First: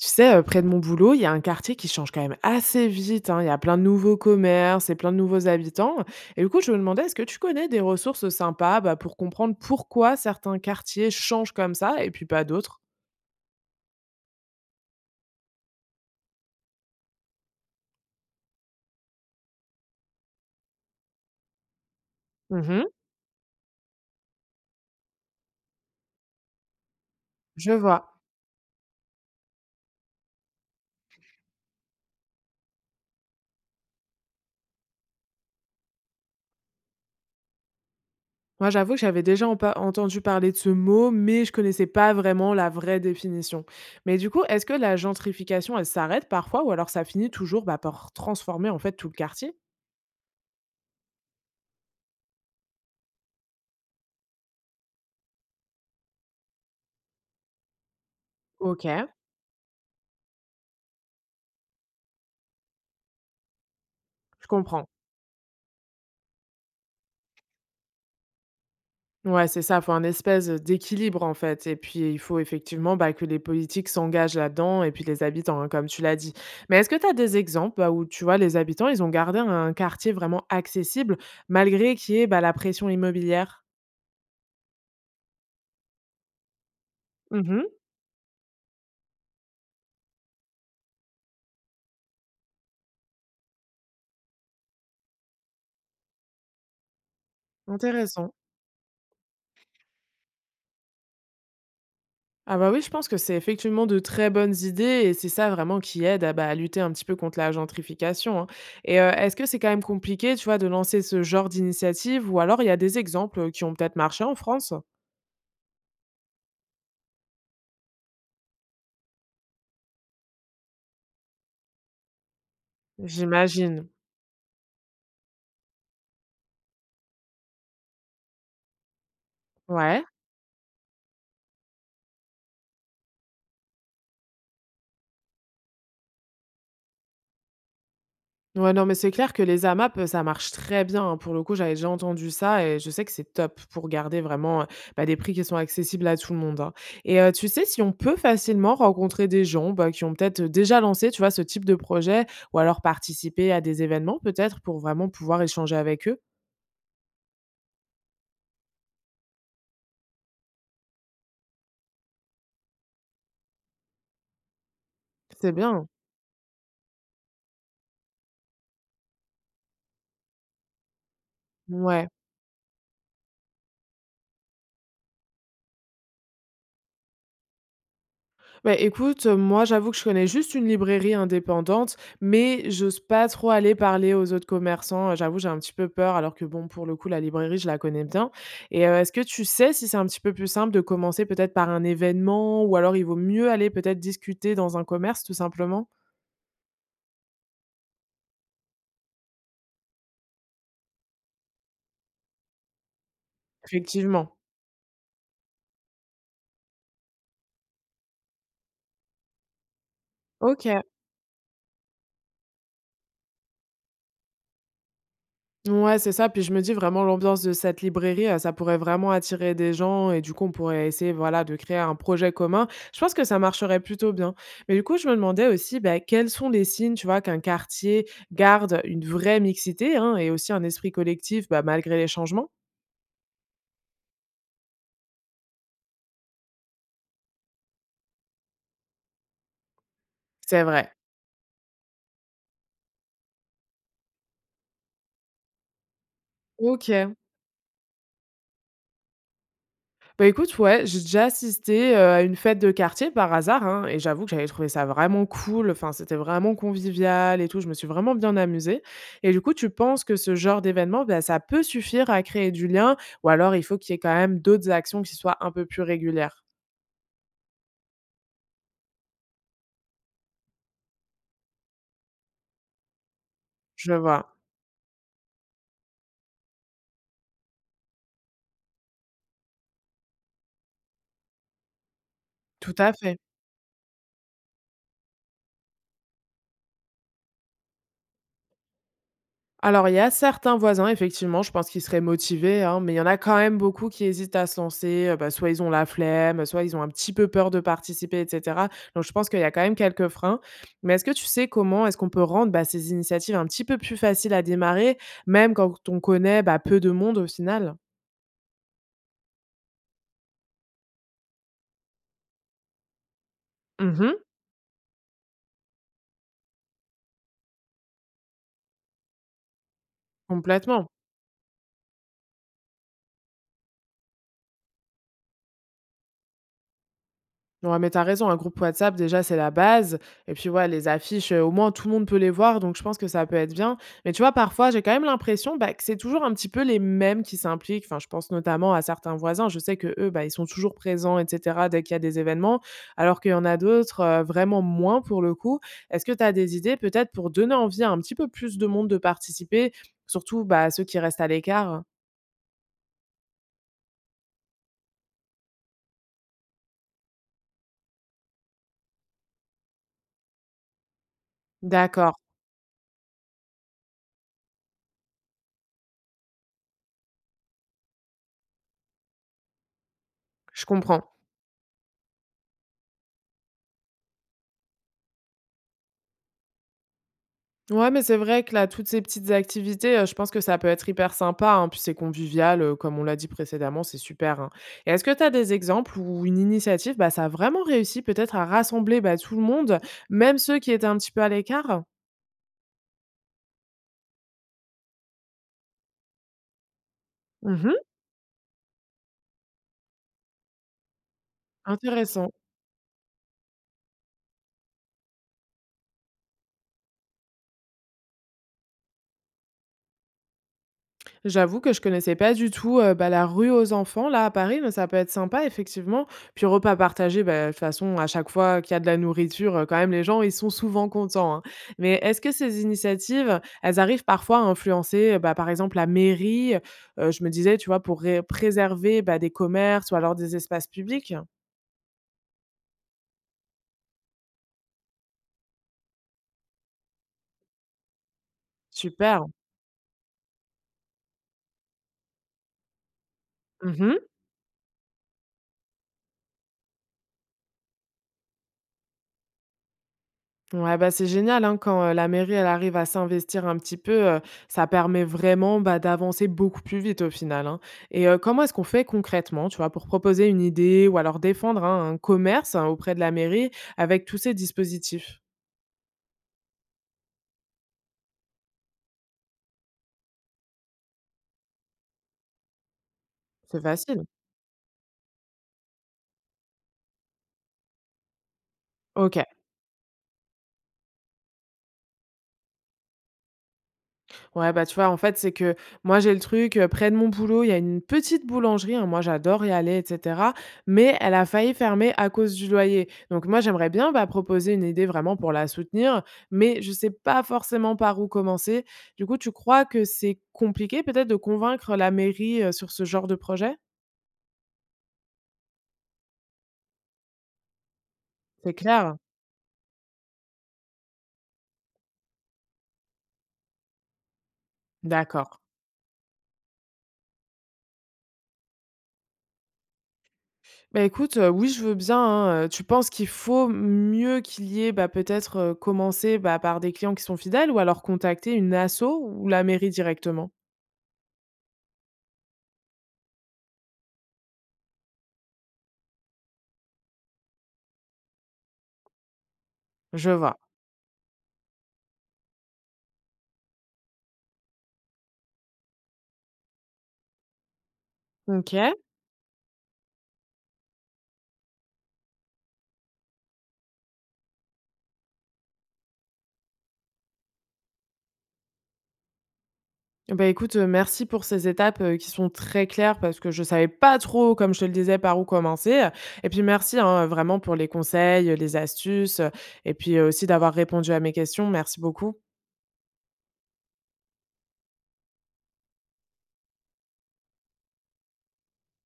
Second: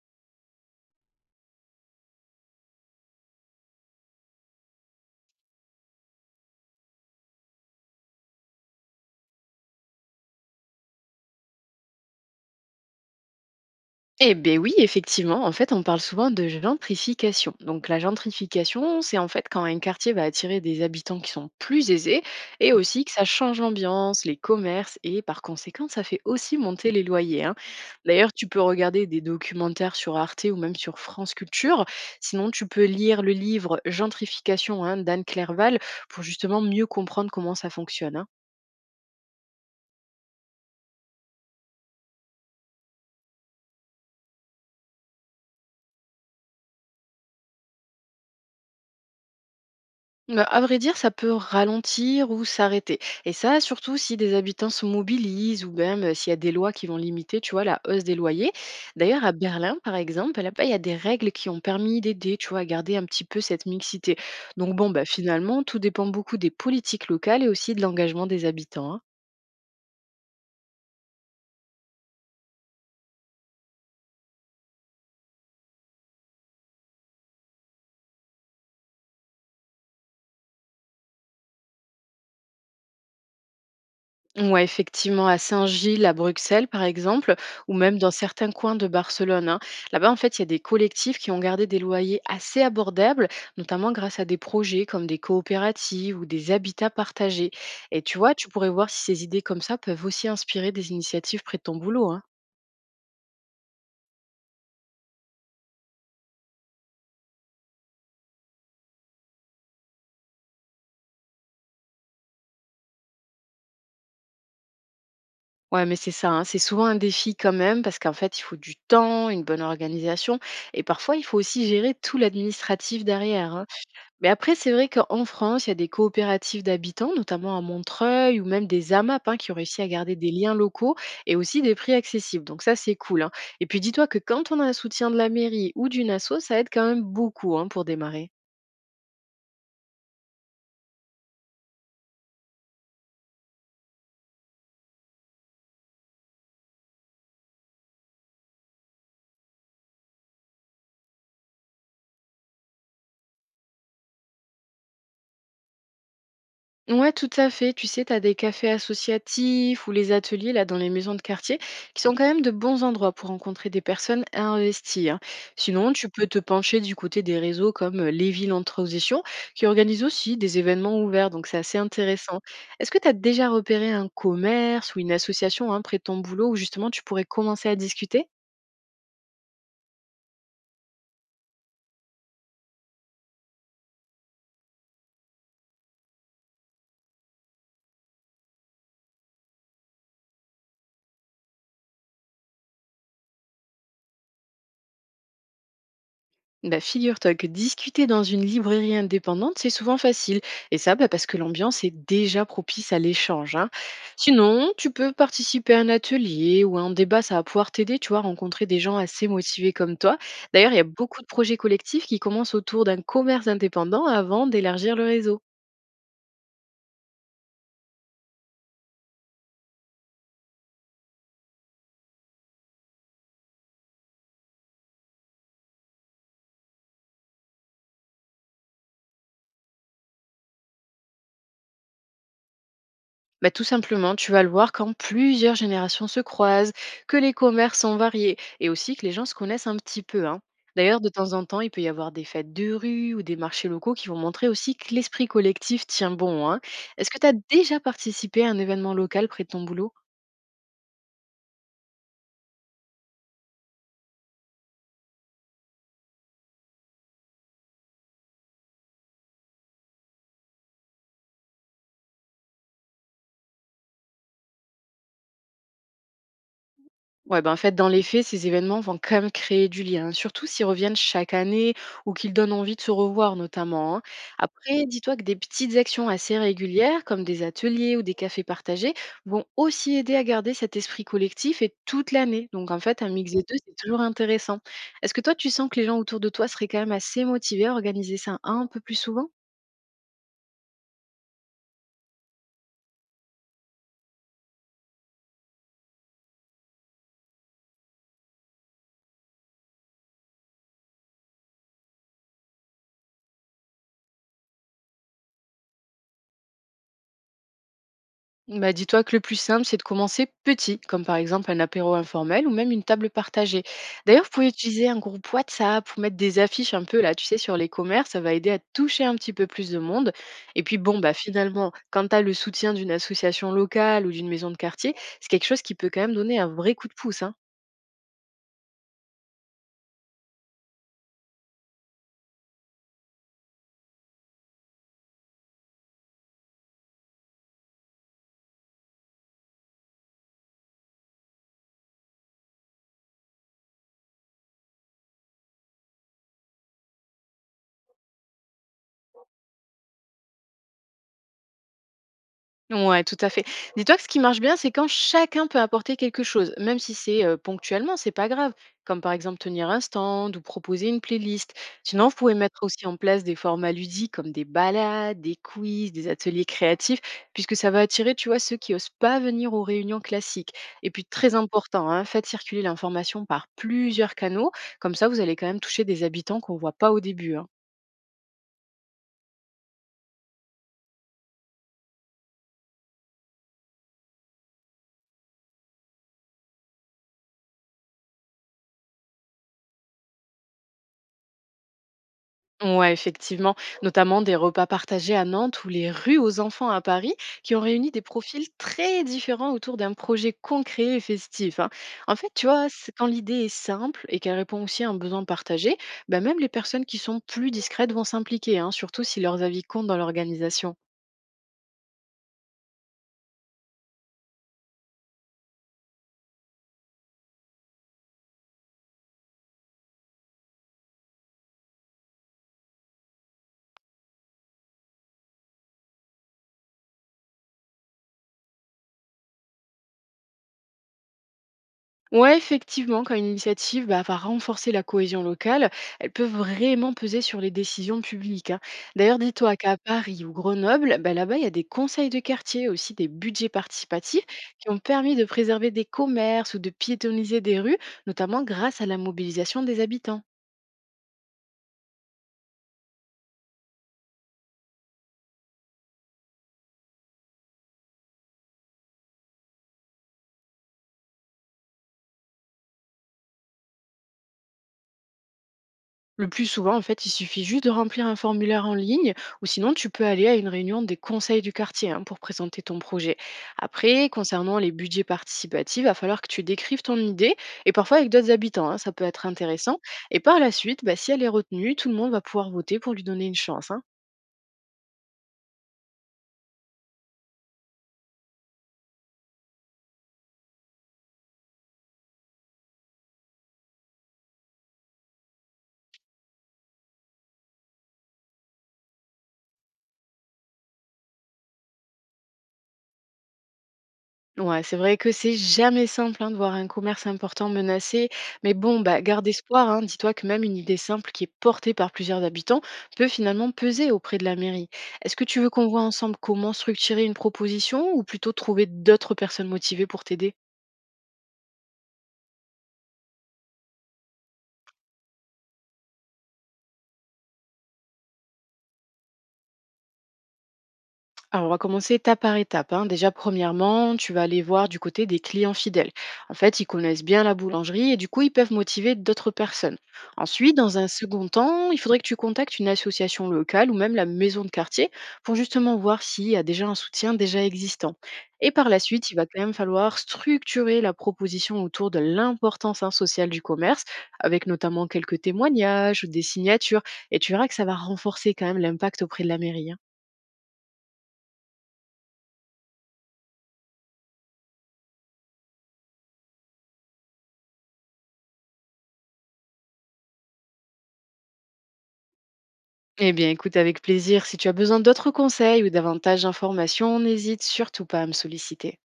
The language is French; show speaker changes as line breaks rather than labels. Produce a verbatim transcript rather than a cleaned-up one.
Tu sais, heu, près de mon boulot, il y a un quartier qui change quand même assez vite, hein. Il y a plein de nouveaux commerces et plein de nouveaux habitants et du coup, je me demandais, est-ce que tu connais des ressources sympas, bah, pour comprendre pourquoi certains quartiers changent comme ça et puis pas d'autres?
Eh beh, oui, effectivement, en fait, on parle souvent de gentrification. Donc, la gentrification, c'est en fait quand un quartier va attirer des habitants qui sont plus aisés et
Mmh.
aussi que ça change l'ambiance, les commerces et par conséquent, ça fait aussi monter les loyers, hein.
Je vois.
D'ailleurs, tu peux regarder des documentaires sur Arte ou même sur France Culture. Sinon, tu peux lire le livre Gentrification, hein, d'Anne Clerval pour justement mieux comprendre comment ça fonctionne, hein.
Moi, j'avoue que j'avais déjà empa entendu parler de ce mot, mais je connaissais pas vraiment la vraie définition. Mais du coup, est-ce que la gentrification, elle s'arrête parfois ou alors ça finit toujours, bah, par transformer, en fait, tout le quartier?
Bah, à vrai dire, ça peut ralentir ou s'arrêter. Et ça, surtout si des habitants se mobilisent ou même euh, s'il y a des lois qui vont limiter, tu vois, la hausse des loyers.
OK.
D'ailleurs, à Berlin, par exemple, là-bas, il y a des règles qui ont permis d'aider, tu vois, à garder un petit peu cette mixité.
Je
Donc
comprends.
bon, bah, finalement, tout dépend beaucoup des politiques locales et aussi de l'engagement des habitants, hein.
Ouais, c'est ça, faut un espèce, d'équilibre, en fait et puis il faut effectivement, bah, que les politiques s'engagent là-dedans et puis les habitants, hein, comme tu l'as dit. Mais est-ce que tu as des exemples, bah, où tu vois les habitants, ils ont gardé un quartier vraiment accessible malgré qu'il y ait, bah, la pression immobilière?
Ouais, effectivement, à Saint-Gilles, à Bruxelles, par exemple,
Mmh.
ou même dans certains coins de Barcelone, hein. Là-bas, en fait, il y a des collectifs qui ont gardé des loyers assez abordables, notamment grâce à des projets comme des coopératives ou des habitats partagés. Et tu
Intéressant.
vois, tu pourrais voir si ces idées comme ça peuvent aussi inspirer des initiatives près de ton boulot, hein.
Ah bah, oui, je pense que c'est effectivement de très bonnes idées et c'est ça vraiment qui aide à, bah, à lutter un petit peu contre la gentrification, hein et heu, est-ce que c'est quand même compliqué, tu vois, de lancer ce genre d'initiative ou alors il y a des exemples, qui ont peut-être marché en France?
Ouais, mais c'est ça, hein, c'est souvent un défi quand même, parce qu'en fait, il faut du temps, une bonne organisation, et parfois, il faut aussi gérer tout l'administratif derrière, hein.
J'imagine.
Mais après, c'est vrai qu'en France, il y a des coopératives d'habitants, notamment à Montreuil ou même des A M A P, hein, qui ont réussi à
Ouais.
garder des liens locaux et aussi des prix accessibles. Donc ça, c'est cool, hein. Et puis dis-toi que quand on a un soutien de la mairie ou d'une asso, ça aide quand même beaucoup, hein, pour démarrer.
Ouais, non, mais c'est clair que les AMAP, heu, ça marche très bien, hein. Pour le coup, j'avais déjà entendu ça et je sais que c'est top pour garder vraiment, heu, bah, des prix qui sont accessibles à tout le monde, hein. Et heu, tu sais si on peut facilement rencontrer des gens, bah, qui ont peut-être, déjà lancé, tu vois, ce type de projet ou alors participer à des événements peut-être pour vraiment pouvoir échanger avec eux?
Ouais, tout à fait. Tu sais, tu as des cafés associatifs ou les ateliers là dans les maisons de quartier qui sont quand même de bons endroits pour rencontrer des personnes à investir.
C'est bien.
Sinon, tu peux te pencher du côté des réseaux comme euh, les villes en transition qui organisent aussi des événements ouverts, donc c'est assez
Ouais.
intéressant. Est-ce que tu as déjà repéré un commerce ou une association, hein, près de ton boulot où justement tu pourrais commencer à discuter?
Bah, écoute, heu, moi, j'avoue que je connais juste une librairie indépendante, mais j'ose pas trop aller parler aux autres commerçants, heu, j'avoue, j'ai un petit peu peur alors que bon, pour le coup, la librairie, je la connais bien et heu, est-ce que tu sais si c'est un petit peu plus simple de commencer peut-être par un événement ou alors il vaut mieux aller peut-être discuter dans un commerce tout simplement?
Bah, figure-toi que discuter dans une librairie indépendante, c'est souvent facile. Et ça, bah, parce que l'ambiance est déjà propice à l'échange, hein.
Effectivement.
Sinon, tu peux participer à un atelier ou à un débat, ça va pouvoir t'aider, tu vois, à rencontrer des gens assez motivés comme toi. D'ailleurs, il y
OK.
a beaucoup de projets collectifs qui commencent autour d'un commerce indépendant avant d'élargir le réseau.
Ouais, c'est ça. Puis je me dis vraiment l'ambiance de cette librairie, heu, ça pourrait vraiment attirer des gens et du coup, on pourrait essayer, voilà, de créer un projet commun. Je pense que ça marcherait plutôt bien. Mais du coup, je me demandais aussi, bah, quels sont les signes, tu vois, qu'un quartier garde une vraie mixité, hein, et aussi un esprit collectif, bah, malgré les changements?
Bah, tout simplement, tu vas le voir quand plusieurs générations se croisent, que les commerces sont variés et aussi que les gens se connaissent un petit peu, hein.
C'est vrai.
D'ailleurs, de temps en temps, il peut y avoir des fêtes de rue ou des marchés locaux qui vont montrer aussi que l'esprit collectif tient bon, hein. Est-ce
OK.
que tu as déjà participé à un événement local près de ton boulot?
Bah, écoute, ouais, j'ai déjà assisté, heu, à une fête de quartier par hasard, hein et j'avoue que j'avais trouvé ça vraiment cool, enfin, c'était vraiment convivial et tout, je me suis vraiment bien amusée et du coup, tu penses que ce genre d'événement, bah, ça peut suffire à créer du lien ou alors il faut qu'il y ait quand même d'autres actions qui soient un peu plus régulières?
Ouais, ben, en fait, dans les faits, ces événements vont quand même créer du lien, surtout s'ils reviennent chaque année ou qu'ils donnent envie de se revoir
Je
notamment, hein.
vois.
Après, dis-toi que des petites actions assez régulières, comme des ateliers ou des cafés partagés, vont aussi aider à garder cet esprit collectif et toute l'année. Donc
Tout
en
à
fait, un
fait.
mix des deux, c'est toujours intéressant. Est-ce que toi, tu sens que les gens autour de toi seraient quand même assez motivés à organiser ça un peu plus souvent?
Alors, il y a certains voisins, effectivement, je pense qu'ils seraient motivés, hein, mais il y en a quand même beaucoup qui hésitent à se lancer. Euh, bah, soit ils ont la flemme, soit ils ont un petit peu peur de participer, et cetera. Donc, je pense qu'il y a quand même quelques freins. Mais est-ce que tu sais comment est-ce qu'on peut rendre bah, ces initiatives un petit peu plus faciles à démarrer, même quand on connaît bah, peu de monde au final.
Bah, dis-toi que le plus simple, c'est de commencer petit, comme par exemple un apéro informel ou même une table partagée.
Mhm.
D'ailleurs, vous pouvez utiliser un groupe WhatsApp ou mettre des affiches un peu là, tu sais, sur les commerces, ça va aider à toucher un petit peu plus de monde. Et puis
Complètement.
bon, bah finalement, quand tu as le soutien d'une association locale ou d'une maison de quartier, c'est quelque chose qui peut quand même donner un vrai coup de pouce, hein.
Ouais, mais t'as raison, un groupe WhatsApp, déjà, c'est la base. Et puis, ouais, les affiches, euh, au moins, tout le monde peut les voir. Donc, je pense que ça peut être bien. Mais tu vois, parfois, j'ai quand même l'impression bah, que c'est toujours un petit peu les mêmes qui s'impliquent. Enfin, je pense notamment à certains voisins. Je sais que eux, bah, ils sont toujours présents, et cetera, dès qu'il y a des événements. Alors qu'il y en a d'autres, euh, vraiment moins pour le coup. Est-ce que t'as des idées, peut-être, pour donner envie à un petit peu plus de monde de participer, surtout bah, ceux qui restent à l'écart?
Ouais, tout à fait. Dis-toi que ce qui marche bien, c'est quand chacun peut apporter quelque chose, même si c'est euh, ponctuellement, c'est pas grave. Comme par exemple tenir un stand ou proposer une playlist. Sinon, vous
D'accord,
pouvez mettre aussi en place des formats ludiques comme des balades, des quiz, des ateliers créatifs, puisque ça va attirer, tu vois, ceux qui osent pas venir aux réunions classiques.
je
Et
comprends.
puis, très important, hein, faites circuler l'information par plusieurs canaux. Comme ça, vous allez quand même toucher des habitants qu'on voit pas au début, hein.
Ouais, mais c'est vrai que là, toutes ces petites activités, heu, je pense que ça peut être hyper sympa, hein, puis c'est convivial, heu, comme on l'a dit précédemment, c'est super, hein. Et est-ce que tu as des exemples où une initiative, bah, ça a vraiment réussi peut-être à rassembler, bah, tout le monde, même ceux qui étaient un petit peu à l'écart?
Ouais, effectivement, notamment des repas partagés à Nantes ou les rues aux enfants à Paris, qui ont
Mmh.
réuni des profils très différents autour d'un projet concret et festif, hein. En fait,
Intéressant.
tu vois, c'est- quand l'idée est simple et qu'elle répond aussi à un besoin partagé, bah même les personnes qui sont plus discrètes vont s'impliquer, hein, surtout si leurs avis comptent dans l'organisation.
J'avoue que je connaissais pas du tout, heu, bah, la rue aux enfants là à Paris, mais ça peut être sympa effectivement. Puis repas partagés, bah, de toute façon à chaque fois qu'il y a de la nourriture, heu, quand même les gens ils sont souvent contents, hein. Mais est-ce que ces initiatives, elles arrivent parfois à influencer, heu, bah, par exemple la mairie? Heu, je me disais, tu vois, pour ré préserver, bah, des commerces ou alors des espaces publics?
Ouais, effectivement, quand une initiative bah, va renforcer la cohésion locale, elle peut vraiment peser sur les décisions publiques, hein. D'ailleurs,
Super.
dis-toi qu'à Paris ou Grenoble, bah, là-bas, il y a des conseils de quartier, aussi des budgets
Mmh.
participatifs qui ont permis de préserver des commerces ou de piétoniser des rues, notamment grâce à la mobilisation des habitants.
Ouais, bah, c'est génial hein, quand euh, la mairie elle arrive à s'investir un petit peu, euh, ça permet vraiment bah, d'avancer beaucoup plus vite au final. Hein. Et euh, comment est-ce qu'on fait concrètement, tu vois, pour proposer une idée ou alors défendre hein, un commerce hein, auprès de la mairie avec tous ces dispositifs?
Le plus souvent, en fait, il suffit juste de remplir un formulaire en ligne ou sinon tu peux aller à une réunion des conseils du quartier, hein, pour présenter ton projet.
C'est facile.
Après, concernant les budgets participatifs, il va falloir que tu décrives ton idée et parfois avec d'autres habitants, hein, ça peut
Ok.
être intéressant. Et par la suite, bah, si elle est retenue, tout le monde va pouvoir voter pour lui donner une chance, hein.
Ouais, bah, tu vois, en fait, c'est que moi, j'ai le truc, heu, près de mon boulot, il y a une petite boulangerie, hein, moi, j'adore y aller et cetera, mais elle a failli fermer à cause du loyer. Donc moi, j'aimerais bien, bah, proposer une idée vraiment pour la soutenir, mais je sais pas forcément par où commencer. Du coup, tu crois que c'est compliqué peut-être de convaincre la mairie, heu, sur ce genre de projet?
Ouais, c'est vrai que c'est jamais simple, hein, de voir un commerce important menacé. Mais
C'est
bon,
clair?
bah, garde espoir, hein. Dis-toi que même une idée simple qui est portée par plusieurs habitants peut finalement peser auprès de la mairie. Est-ce que
D'accord.
tu veux qu'on voit ensemble comment structurer une proposition ou plutôt trouver d'autres personnes motivées pour t'aider?
Bah, écoute, heu, oui, je veux bien, hein, heu, tu penses qu'il faut mieux qu'il y ait, bah, peut-être, heu, commencer, bah, par des clients qui sont fidèles ou alors contacter une asso ou la mairie directement?
Alors, on va commencer étape par étape, hein. Déjà, premièrement, tu vas aller voir du côté des clients fidèles. En fait, ils connaissent bien la boulangerie et du coup, ils peuvent motiver d'autres personnes.
Je vois.
Ensuite, dans un second temps, il faudrait que tu contactes une association locale ou même la maison de quartier pour justement voir s'il y a déjà un soutien déjà existant. Et par
OK.
la suite, il va quand même falloir structurer la proposition autour de l'importance, hein, sociale du commerce, avec notamment quelques témoignages ou des signatures. Et tu verras que ça va renforcer quand même l'impact auprès de la mairie, hein.
Bah, écoute, heu, merci pour ces étapes, heu, qui sont très claires parce que je savais pas trop, comme je te le disais, par où commencer, et puis merci, hein, vraiment pour les conseils, les astuces, heu et puis, heu, aussi d'avoir répondu à mes questions. Merci beaucoup.
Eh bien, écoute avec plaisir. Si tu as besoin d'autres conseils ou davantage d'informations, n'hésite surtout pas à me solliciter.